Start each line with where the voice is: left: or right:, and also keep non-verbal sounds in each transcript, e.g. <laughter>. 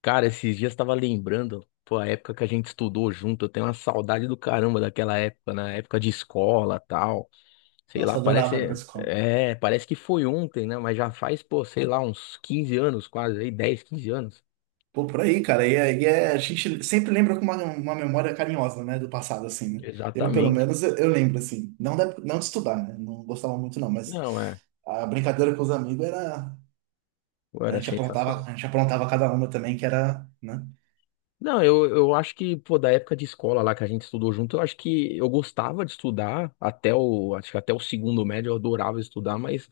left: Cara, esses dias tava lembrando, pô, a época que a gente estudou junto, eu tenho uma saudade do caramba daquela época, na época de escola, tal. Sei lá,
right: Nossa, adorava a época
left: parece,
right: escola.
left: é, parece que foi ontem, né? Mas já faz, pô, sei lá, uns 15 anos quase, aí 10, 15 anos.
right: Pô, por aí, cara. E a gente sempre lembra com uma memória carinhosa, né? Do passado, assim, né? Eu, pelo
left: Exatamente.
right: menos, eu lembro, assim. Não, não de estudar, né? Não gostava muito, não. Mas
left: Não, é,
right: a brincadeira com os amigos era.
left: pô, era sensacional.
right: A gente aprontava cada uma também, que era, né?
left: Não, eu acho que, pô, da época de escola lá que a gente estudou junto, eu acho que eu gostava de estudar até o, acho que até o segundo médio eu adorava estudar, mas,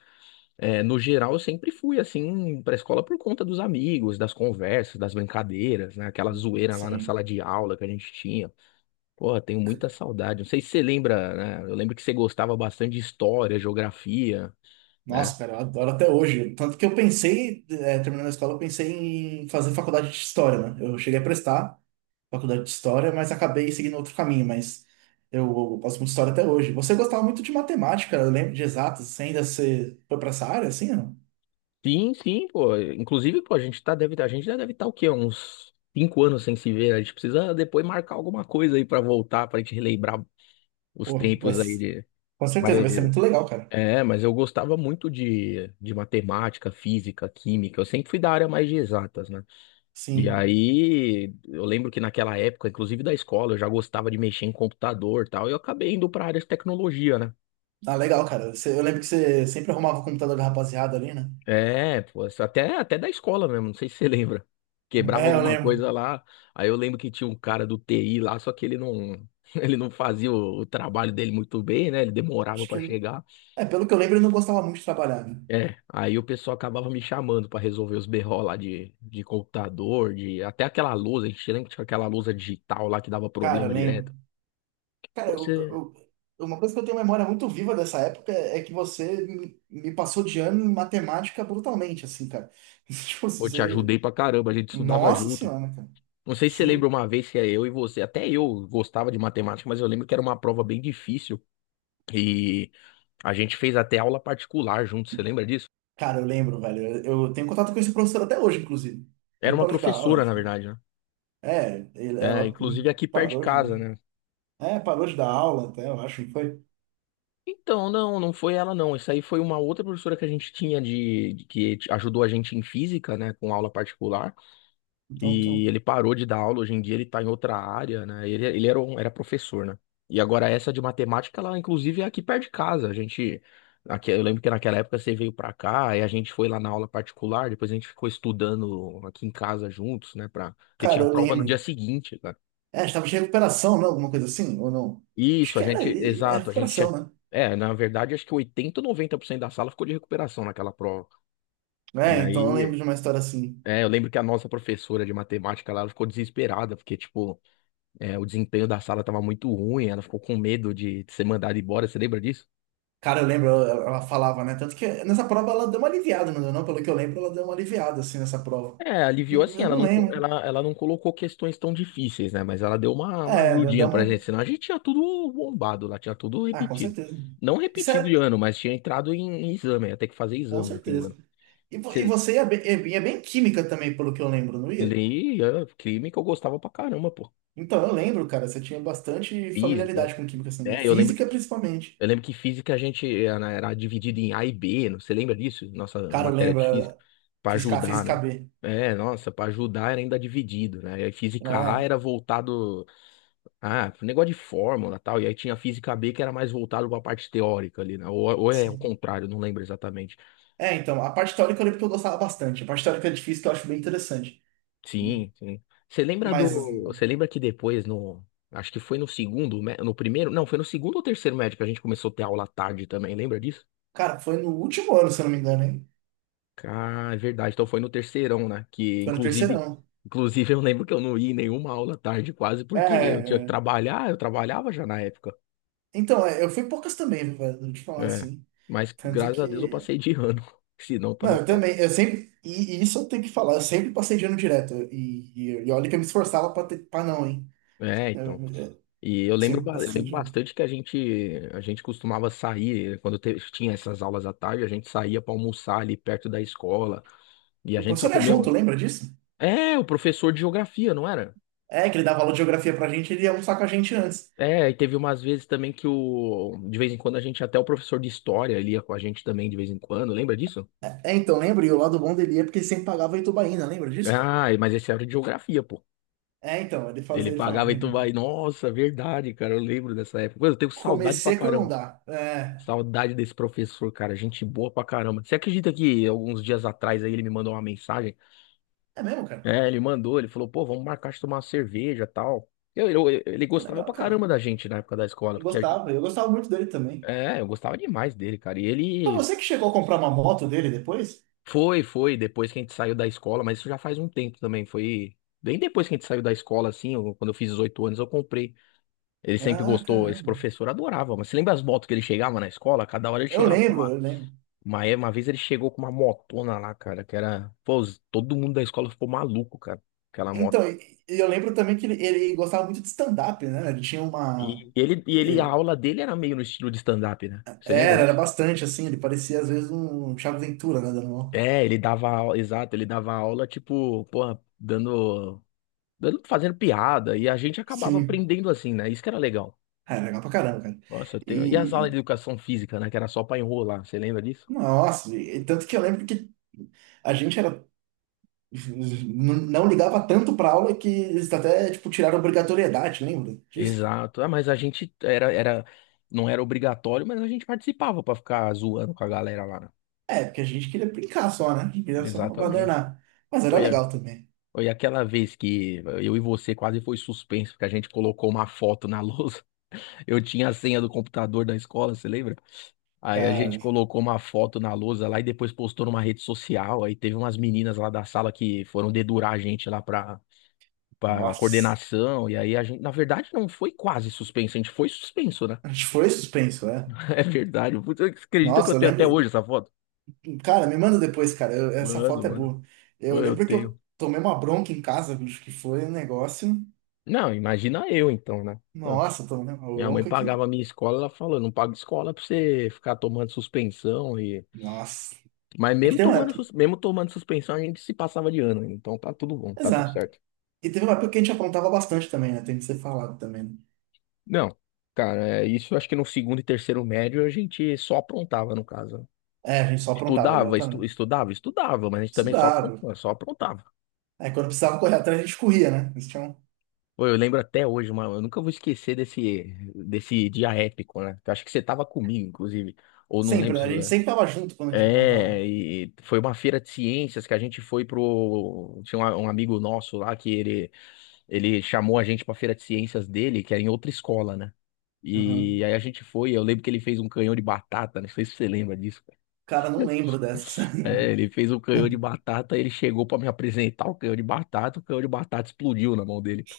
left: No geral, eu sempre fui assim para a escola por conta dos amigos, das conversas, das brincadeiras, né? Aquela zoeira lá na
right: Sim.
left: sala de aula que a gente tinha. Porra, tenho muita saudade. Não sei se você lembra, né? Eu lembro que você gostava bastante de história, geografia, né?
right: Nossa, cara, eu adoro até hoje. Tanto que eu pensei, terminando a escola, eu pensei em fazer faculdade de História, né? Eu cheguei a prestar, faculdade de história, mas acabei seguindo outro caminho, mas eu gosto muito de história até hoje. Você gostava muito de matemática, eu lembro de exatas, você foi pra essa área, assim, não?
left: Sim, sim, pô. Inclusive, pô, a gente tá, deve, a gente já deve estar o quê? Uns 5 anos sem se ver. A gente precisa depois marcar alguma coisa aí para voltar, pra gente relembrar os
right: Pô,
left: tempos aí de.
right: com certeza
left: Mas
right: vai ser muito legal, cara.
left: mas eu gostava muito de, matemática, física, química. Eu sempre fui da área mais de exatas, né? E
right: Sim.
left: aí, eu lembro que naquela época, inclusive da escola, eu já gostava de mexer em computador e tal. E eu acabei indo para área de tecnologia, né?
right: Ah, legal, cara. Eu lembro que você sempre arrumava o computador da rapaziada ali, né?
left: É, pô, isso até, até da escola mesmo, não sei se você <laughs> lembra. Quebrava
right: É, eu
left: alguma
right: lembro.
left: coisa lá. Aí eu lembro que tinha um cara do TI lá, só que ele não, <laughs> ele não fazia o, trabalho dele muito bem, né? Ele demorava
right: Acho
left: para
right: que.
left: chegar.
right: É, pelo que eu lembro, ele não gostava muito de trabalhar, né?
left: É, aí o pessoal acabava me chamando pra resolver os BO lá de computador, de até aquela lousa, a gente lembra que tinha aquela lousa digital lá que dava
right: Cara, eu
left: problema
right: lembro.
left: direto.
right: Cara,
left: Você,
right: uma coisa que eu tenho memória muito viva dessa época é que você me passou de ano em matemática brutalmente, assim, cara. <laughs> Tipo,
left: eu te
right: você.
left: ajudei pra caramba, a gente estudava
right: Nossa
left: junto.
right: senhora, né, cara.
left: Não sei se você
right: Sim,
left: lembra uma vez que é eu e você, até eu gostava de matemática, mas eu lembro que era uma prova bem difícil e a gente fez até aula particular junto, você lembra disso?
right: cara, eu lembro, velho. Eu tenho contato com esse professor até hoje, inclusive.
left: Era
right: Ele
left: uma
right: parou de dar aula,
left: professora, na
right: enfim.
left: verdade, né?
right: É, ele,
left: É,
right: ela
left: inclusive aqui perto de
right: parou de
left: casa,
right: não.
left: né?
right: É, parou de dar aula até, eu acho que foi.
left: Então, não, não foi ela não. Isso aí foi uma outra professora que a gente tinha de, ajudou a gente em física, né, com aula particular.
right: Então,
left: E
right: então.
left: ele parou de dar aula, hoje em dia ele tá em outra área, né? Ele era professor, né? E agora essa de matemática, ela inclusive é aqui perto de casa. A gente aqui, eu lembro que naquela época você veio pra cá e a gente foi lá na aula particular, depois a gente ficou estudando aqui em casa juntos, né, para que
right: Cara,
left: tinha
right: eu
left: prova no dia
right: lembro.
left: seguinte, né.
right: É, estava de recuperação, não? Alguma coisa assim, ou não? Acho
left: Isso, a
right: que era
left: gente,
right: é
left: exato, a gente
right: recuperação,
left: tinha,
right: né?
left: na verdade, acho que 80 ou noventa por cento da sala ficou de recuperação naquela prova. E
right: É, então eu lembro
left: aí,
right: de uma história assim.
left: eu lembro que a nossa professora de matemática, lá, ela ficou desesperada, porque, tipo, o desempenho da sala tava muito ruim, ela ficou com medo de ser mandada embora, você lembra disso?
right: Cara, eu lembro, ela falava, né? Tanto que nessa prova ela deu uma aliviada, não deu, não? Pelo que eu lembro, ela deu uma aliviada, assim, nessa prova.
left: É, aliviou assim,
right: Eu
left: ela
right: não
left: não, co-
right: lembro.
left: ela, ela não colocou questões tão difíceis, né? Mas ela deu uma
right: É, deu
left: ajudinha pra
right: uma.
left: gente, senão a gente tinha tudo bombado lá, tinha tudo
right: Ah, com
left: repetido.
right: certeza.
left: Não
right: Isso
left: repetido
right: é,
left: de ano, mas tinha entrado em exame, ia ter que fazer
right: com
left: exame no fim do ano.
right: certeza. E você ia bem em química também, pelo que eu lembro, não ia?
left: Li, crime que eu gostava pra caramba, pô.
right: Então, eu lembro, cara, você tinha bastante
left: Física.
right: familiaridade com química, assim, né?
left: É, eu lembro
right: Física,
left: que,
right: principalmente.
left: eu lembro que física a gente era dividido em A e B, você lembra disso? Nossa
right: Cara, eu
left: matéria
right: lembro,
left: de física.
right: era
left: Pra
right: física, A,
left: ajudar,
right: física
left: né?
right: B.
left: É, nossa, pra ajudar era ainda dividido, né? E aí física A
right: É,
left: era voltado. Ah, pro negócio de fórmula e tal. E aí tinha física B que era mais voltado pra parte teórica ali, né? Ou é o
right: sim.
left: contrário, não lembro exatamente.
right: É, então, a parte teórica eu lembro que eu gostava bastante. A parte teórica de física eu acho bem interessante.
left: Sim, sim. Você lembra
right: Mas,
left: do. Você lembra que depois no. Acho que foi no segundo, mé- no primeiro. Não, foi no segundo ou terceiro médico que a gente começou a ter aula à tarde também, lembra disso?
right: cara, foi no último ano, se eu não me engano, hein?
left: Ah, é verdade. Então foi no terceirão, né? Que
right: Foi no
left: inclusive.
right: terceirão.
left: Inclusive, eu lembro que eu não ia em nenhuma aula à tarde, quase,
right: É,
left: porque eu
right: é,
left: tinha que
right: é.
left: trabalhar, eu trabalhava já na época.
right: Então, eu fui poucas também, velho, vou te falar
left: É.
right: assim.
left: Mas
right: Tanto
left: graças a Deus eu
right: que
left: passei de ano. <laughs> Senão eu
right: Não,
left: tava
right: eu
left: ferrado.
right: também, e isso eu tenho que falar, eu sempre passei de ano direto, e olha que eu me esforçava pra, pra não, hein,
left: É,
right: eu,
left: então.
right: eu
left: E eu lembro,
right: sempre
left: eu
right: passei
left: lembro
right: de ano.
left: bastante que a gente costumava sair, quando tinha essas aulas à tarde, a gente saía para almoçar ali perto da escola. E a
right: O
left: gente só
right: professor era
left: comia.
right: junto, lembra disso?
left: É, o professor de geografia, não era?
right: É, que ele dava aula de geografia pra gente, ele ia almoçar com a gente antes.
left: É, e teve umas vezes também que o. De vez em quando a gente, até o professor de história ele ia com a gente também de vez em quando, lembra disso?
right: É, então, lembra? E o lado bom dele é porque ele sempre pagava a Itubaína, lembra disso, cara?
left: Ah, mas esse era de geografia, pô.
right: É, então, ele
left: Ele
right: fazia, ele falava,
left: pagava e
right: né,
left: tu vai. Nossa, verdade, cara, eu lembro dessa época. Mano, eu tenho saudade pra
right: comecei quando não
left: caramba.
right: dá. É,
left: Saudade desse professor, cara. Gente boa pra caramba. Você acredita que alguns dias atrás aí ele me mandou uma mensagem?
right: é mesmo, cara?
left: É, ele mandou, ele falou, pô, vamos marcar de tomar uma cerveja e tal. Ele
right: Pô,
left: gostava
right: legal,
left: pra
right: cara.
left: caramba da gente na época da escola, porque a gente.
right: Eu gostava muito dele também.
left: É, eu gostava demais dele, cara. E
right: Foi
left: ele
right: você que chegou a comprar uma moto dele depois?
left: depois que a gente saiu da escola, mas isso já faz um tempo também. Foi bem depois que a gente saiu da escola, assim, quando eu fiz 18 anos, eu comprei. Ele sempre
right: Ah,
left: gostou, esse
right: caramba.
left: professor adorava, mas você lembra as motos que ele chegava na escola? Cada hora ele
right: Eu
left: chegava.
right: lembro, eu lembro.
left: Uma vez ele chegou com uma motona lá, cara, que era. Pô, todo mundo da escola ficou maluco, cara, aquela moto.
right: Então, e eu lembro também que ele gostava muito de stand-up, né? Ele tinha uma.
left: A
right: ele-
left: aula dele era meio no estilo de stand-up, né? Você lembra
right: Era, era
left: disso?
right: bastante, assim, ele parecia às vezes um Thiago Ventura, né? Dando uma.
left: É, ele dava aula, exato, ele dava aula, tipo, porra, dando, fazendo piada, e a gente acabava
right: Sim.
left: aprendendo assim, né? Isso que era legal.
right: Ah, era legal pra caramba, cara.
left: Nossa, eu tenho. E as aulas de
right: E.
left: educação física, né? Que era só pra enrolar, você lembra disso?
right: Nossa, e tanto que eu lembro que a gente era. Não ligava tanto pra aula que eles até, tipo, tiraram a obrigatoriedade, lembra disso?
left: Exato. Ah, mas a gente não era obrigatório, mas a gente participava pra ficar zoando com a galera lá, né?
right: É, porque a gente queria brincar só, né? A gente queria só
left: Exatamente.
right: abandonar. Mas era
left: Foi, a-
right: legal também.
left: foi aquela vez que eu e você quase foi suspenso, porque a gente colocou uma foto na lousa. <laughs> Eu tinha a senha do computador da escola, você lembra? Aí a gente
right: Cara,
left: colocou uma foto na lousa lá e depois postou numa rede social. Aí teve umas meninas lá da sala que foram dedurar a gente lá pra
right: nossa.
left: coordenação. E aí a gente, na verdade, não foi quase suspenso, a gente foi suspenso, né?
right: A gente foi suspenso, é.
left: <laughs> É verdade. Putz, você acredita que eu
right: Nossa, eu
left: tenho até
right: lembro.
left: hoje essa foto?
right: Cara, me manda depois, cara. Essa
left: Mano,
right: foto é
left: mano,
right: boa. Eu
left: eu
right: lembro que
left: tenho.
right: eu tomei uma bronca em casa, bicho, que foi um negócio.
left: Não, imagina eu então, né?
right: Nossa, eu tomei uma
left: Minha mãe
right: bronca aqui.
left: pagava a minha escola, ela falou, não paga escola pra você ficar tomando suspensão e.
right: Nossa.
left: Mas
right: É que
left: mesmo
right: tem uma
left: tomando,
right: época.
left: suspensão, a gente se passava de ano, então tá tudo bom, tá tudo
right: Exato.
left: certo.
right: E teve uma época que a gente aprontava bastante também, né? Tem que ser falado também, né?
left: Não, cara, isso eu acho que no segundo e terceiro médio a gente só aprontava, no caso.
right: É, a gente só aprontava,
left: Estudava, estu-
right: exatamente.
left: estudava, estudava, mas a gente também só
right: Estudava.
left: aprontava, só aprontava.
right: Aí quando precisava correr atrás, a gente corria, né? Eles tinham.
left: Pô, eu lembro até hoje, mano, eu nunca vou esquecer desse dia épico, né? Eu acho que você tava comigo, inclusive, ou não
right: Sempre,
left: lembro.
right: né? A gente sempre tava junto quando a gente aprontava.
left: É, e foi uma feira de ciências que a gente foi pro. Tinha um amigo nosso lá que ele chamou a gente pra feira de ciências dele, que era em outra escola, né? E
right: Uhum.
left: aí a gente foi, eu lembro que ele fez um canhão de batata, não sei se você lembra disso, cara.
right: Cara, não lembro dessas.
left: É, ele fez um canhão de batata, ele chegou pra me apresentar o canhão de batata, o canhão de batata explodiu na mão dele, pô.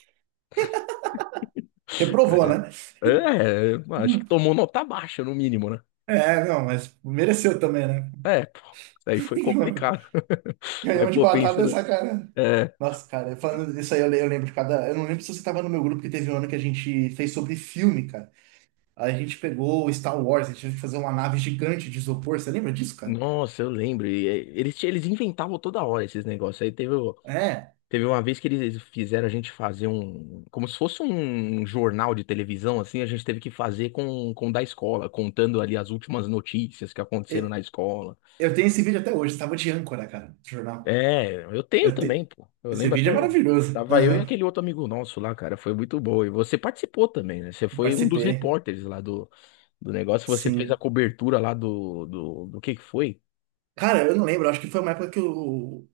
right: <laughs>
left: <laughs>
right: Reprovou,
left: Cara,
right: né?
left: é, acho que
right: Hum.
left: tomou nota baixa, no mínimo, né?
right: É, não, mas mereceu também, né?
left: É, pô, isso aí foi
right: <laughs>
left: complicado. <laughs> Mas,
right: Canhão de
left: pô, pensa,
right: batata é
left: né?
right: sacanagem.
left: É.
right: Nossa, cara, falando disso aí, eu lembro de cada. Eu não lembro se você tava no meu grupo, porque teve um ano que a gente fez sobre filme, cara. A gente pegou o Star Wars, a gente teve que fazer uma nave gigante de isopor. Você lembra disso, cara?
left: Nossa, eu lembro. E, eles inventavam toda hora esses negócios.
right: É.
left: Teve uma vez que eles fizeram a gente fazer um. Como se fosse um jornal de televisão, assim. A gente teve que fazer com o da escola, contando ali as últimas notícias que aconteceram
right: e-
left: na escola.
right: Eu tenho esse vídeo até hoje, tava de âncora, cara, do jornal.
left: É, eu tenho
right: Eu te-
left: também, pô. Eu
right: Esse
left: lembro
right: vídeo
left: até
right: é
left: hoje.
right: maravilhoso.
left: Tava eu e
right: Aham.
left: aquele outro amigo nosso lá, cara. Foi muito bom. E você participou também, né? Você foi um dos
right: Participei.
left: repórteres lá do negócio. Você fez a
right: Sim.
left: cobertura lá do que foi?
right: Cara, eu não lembro, acho que foi uma época que o.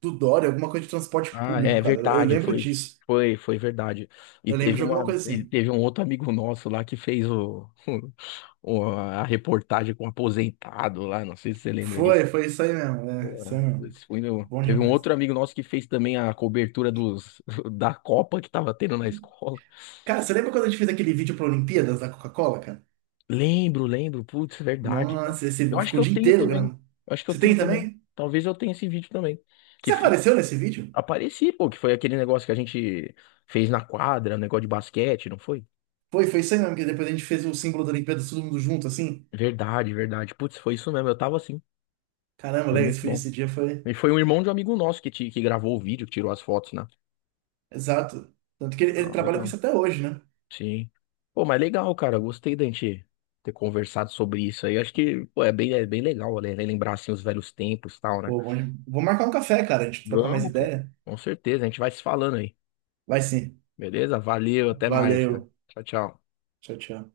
right: Do Dória, alguma coisa de transporte
left: Ah,
right: público,
left: é
right: cara. Eu
left: verdade,
right: lembro
left: foi,
right: disso.
left: foi, foi verdade. E
right: Eu lembro
left: teve
right: de alguma
left: uma,
right: coisa
left: e
right: assim.
left: teve um outro amigo nosso lá que fez o, <laughs> o- a reportagem com o aposentado lá, não sei se você lembra disso.
right: Foi isso aí mesmo. É, isso aí
left: É,
right: mesmo.
left: esse
right: Bom
left: teve um
right: demais.
left: outro amigo nosso que fez também a cobertura dos, <laughs> da Copa que tava tendo na escola.
right: Cara, você lembra quando a gente fez aquele vídeo para Olimpíadas da Coca-Cola, cara?
left: Lembro, lembro, putz, é verdade, cara.
right: Nossa,
left: Eu
right: esse
left: acho que
right: ficou o
left: eu
right: dia
left: tenho
right: inteiro
left: também.
right: gravando.
left: Eu acho que eu
right: Você
left: tenho
right: tem
left: também.
right: também?
left: Talvez eu tenha esse vídeo também. Que
right: Você
left: foi,
right: apareceu nesse vídeo?
left: apareci, pô, que foi aquele negócio que a gente fez na quadra, um negócio de basquete, não foi?
right: Foi isso aí mesmo, que depois a gente fez o símbolo da Olimpíada todo mundo junto, assim.
left: Verdade, verdade. Putz, foi isso mesmo. Eu tava assim.
right: Caramba,
left: Foi
right: legal, esse,
left: muito
right: foi-
left: bom.
right: esse dia foi.
left: E foi um irmão de um amigo nosso que gravou o vídeo, que tirou as fotos, né?
right: Exato. Tanto que ele
left: Ah,
right: trabalha com
left: legal.
right: isso até hoje, né?
left: Sim. Pô, mas legal, cara. Gostei da gente ter conversado sobre isso aí. Acho que, pô, é bem legal, né? Lembrar, assim, os velhos tempos e tal, né?
right: Pô, bom, vou marcar um café, cara, a gente trocar mais
left: Vamos, pô.
right: ideia.
left: Com certeza. A gente vai se falando aí.
right: Vai sim.
left: Beleza? Valeu, até mais, cara.
right: Valeu.
left: Tchau, tchau.
right: Tchau, tchau.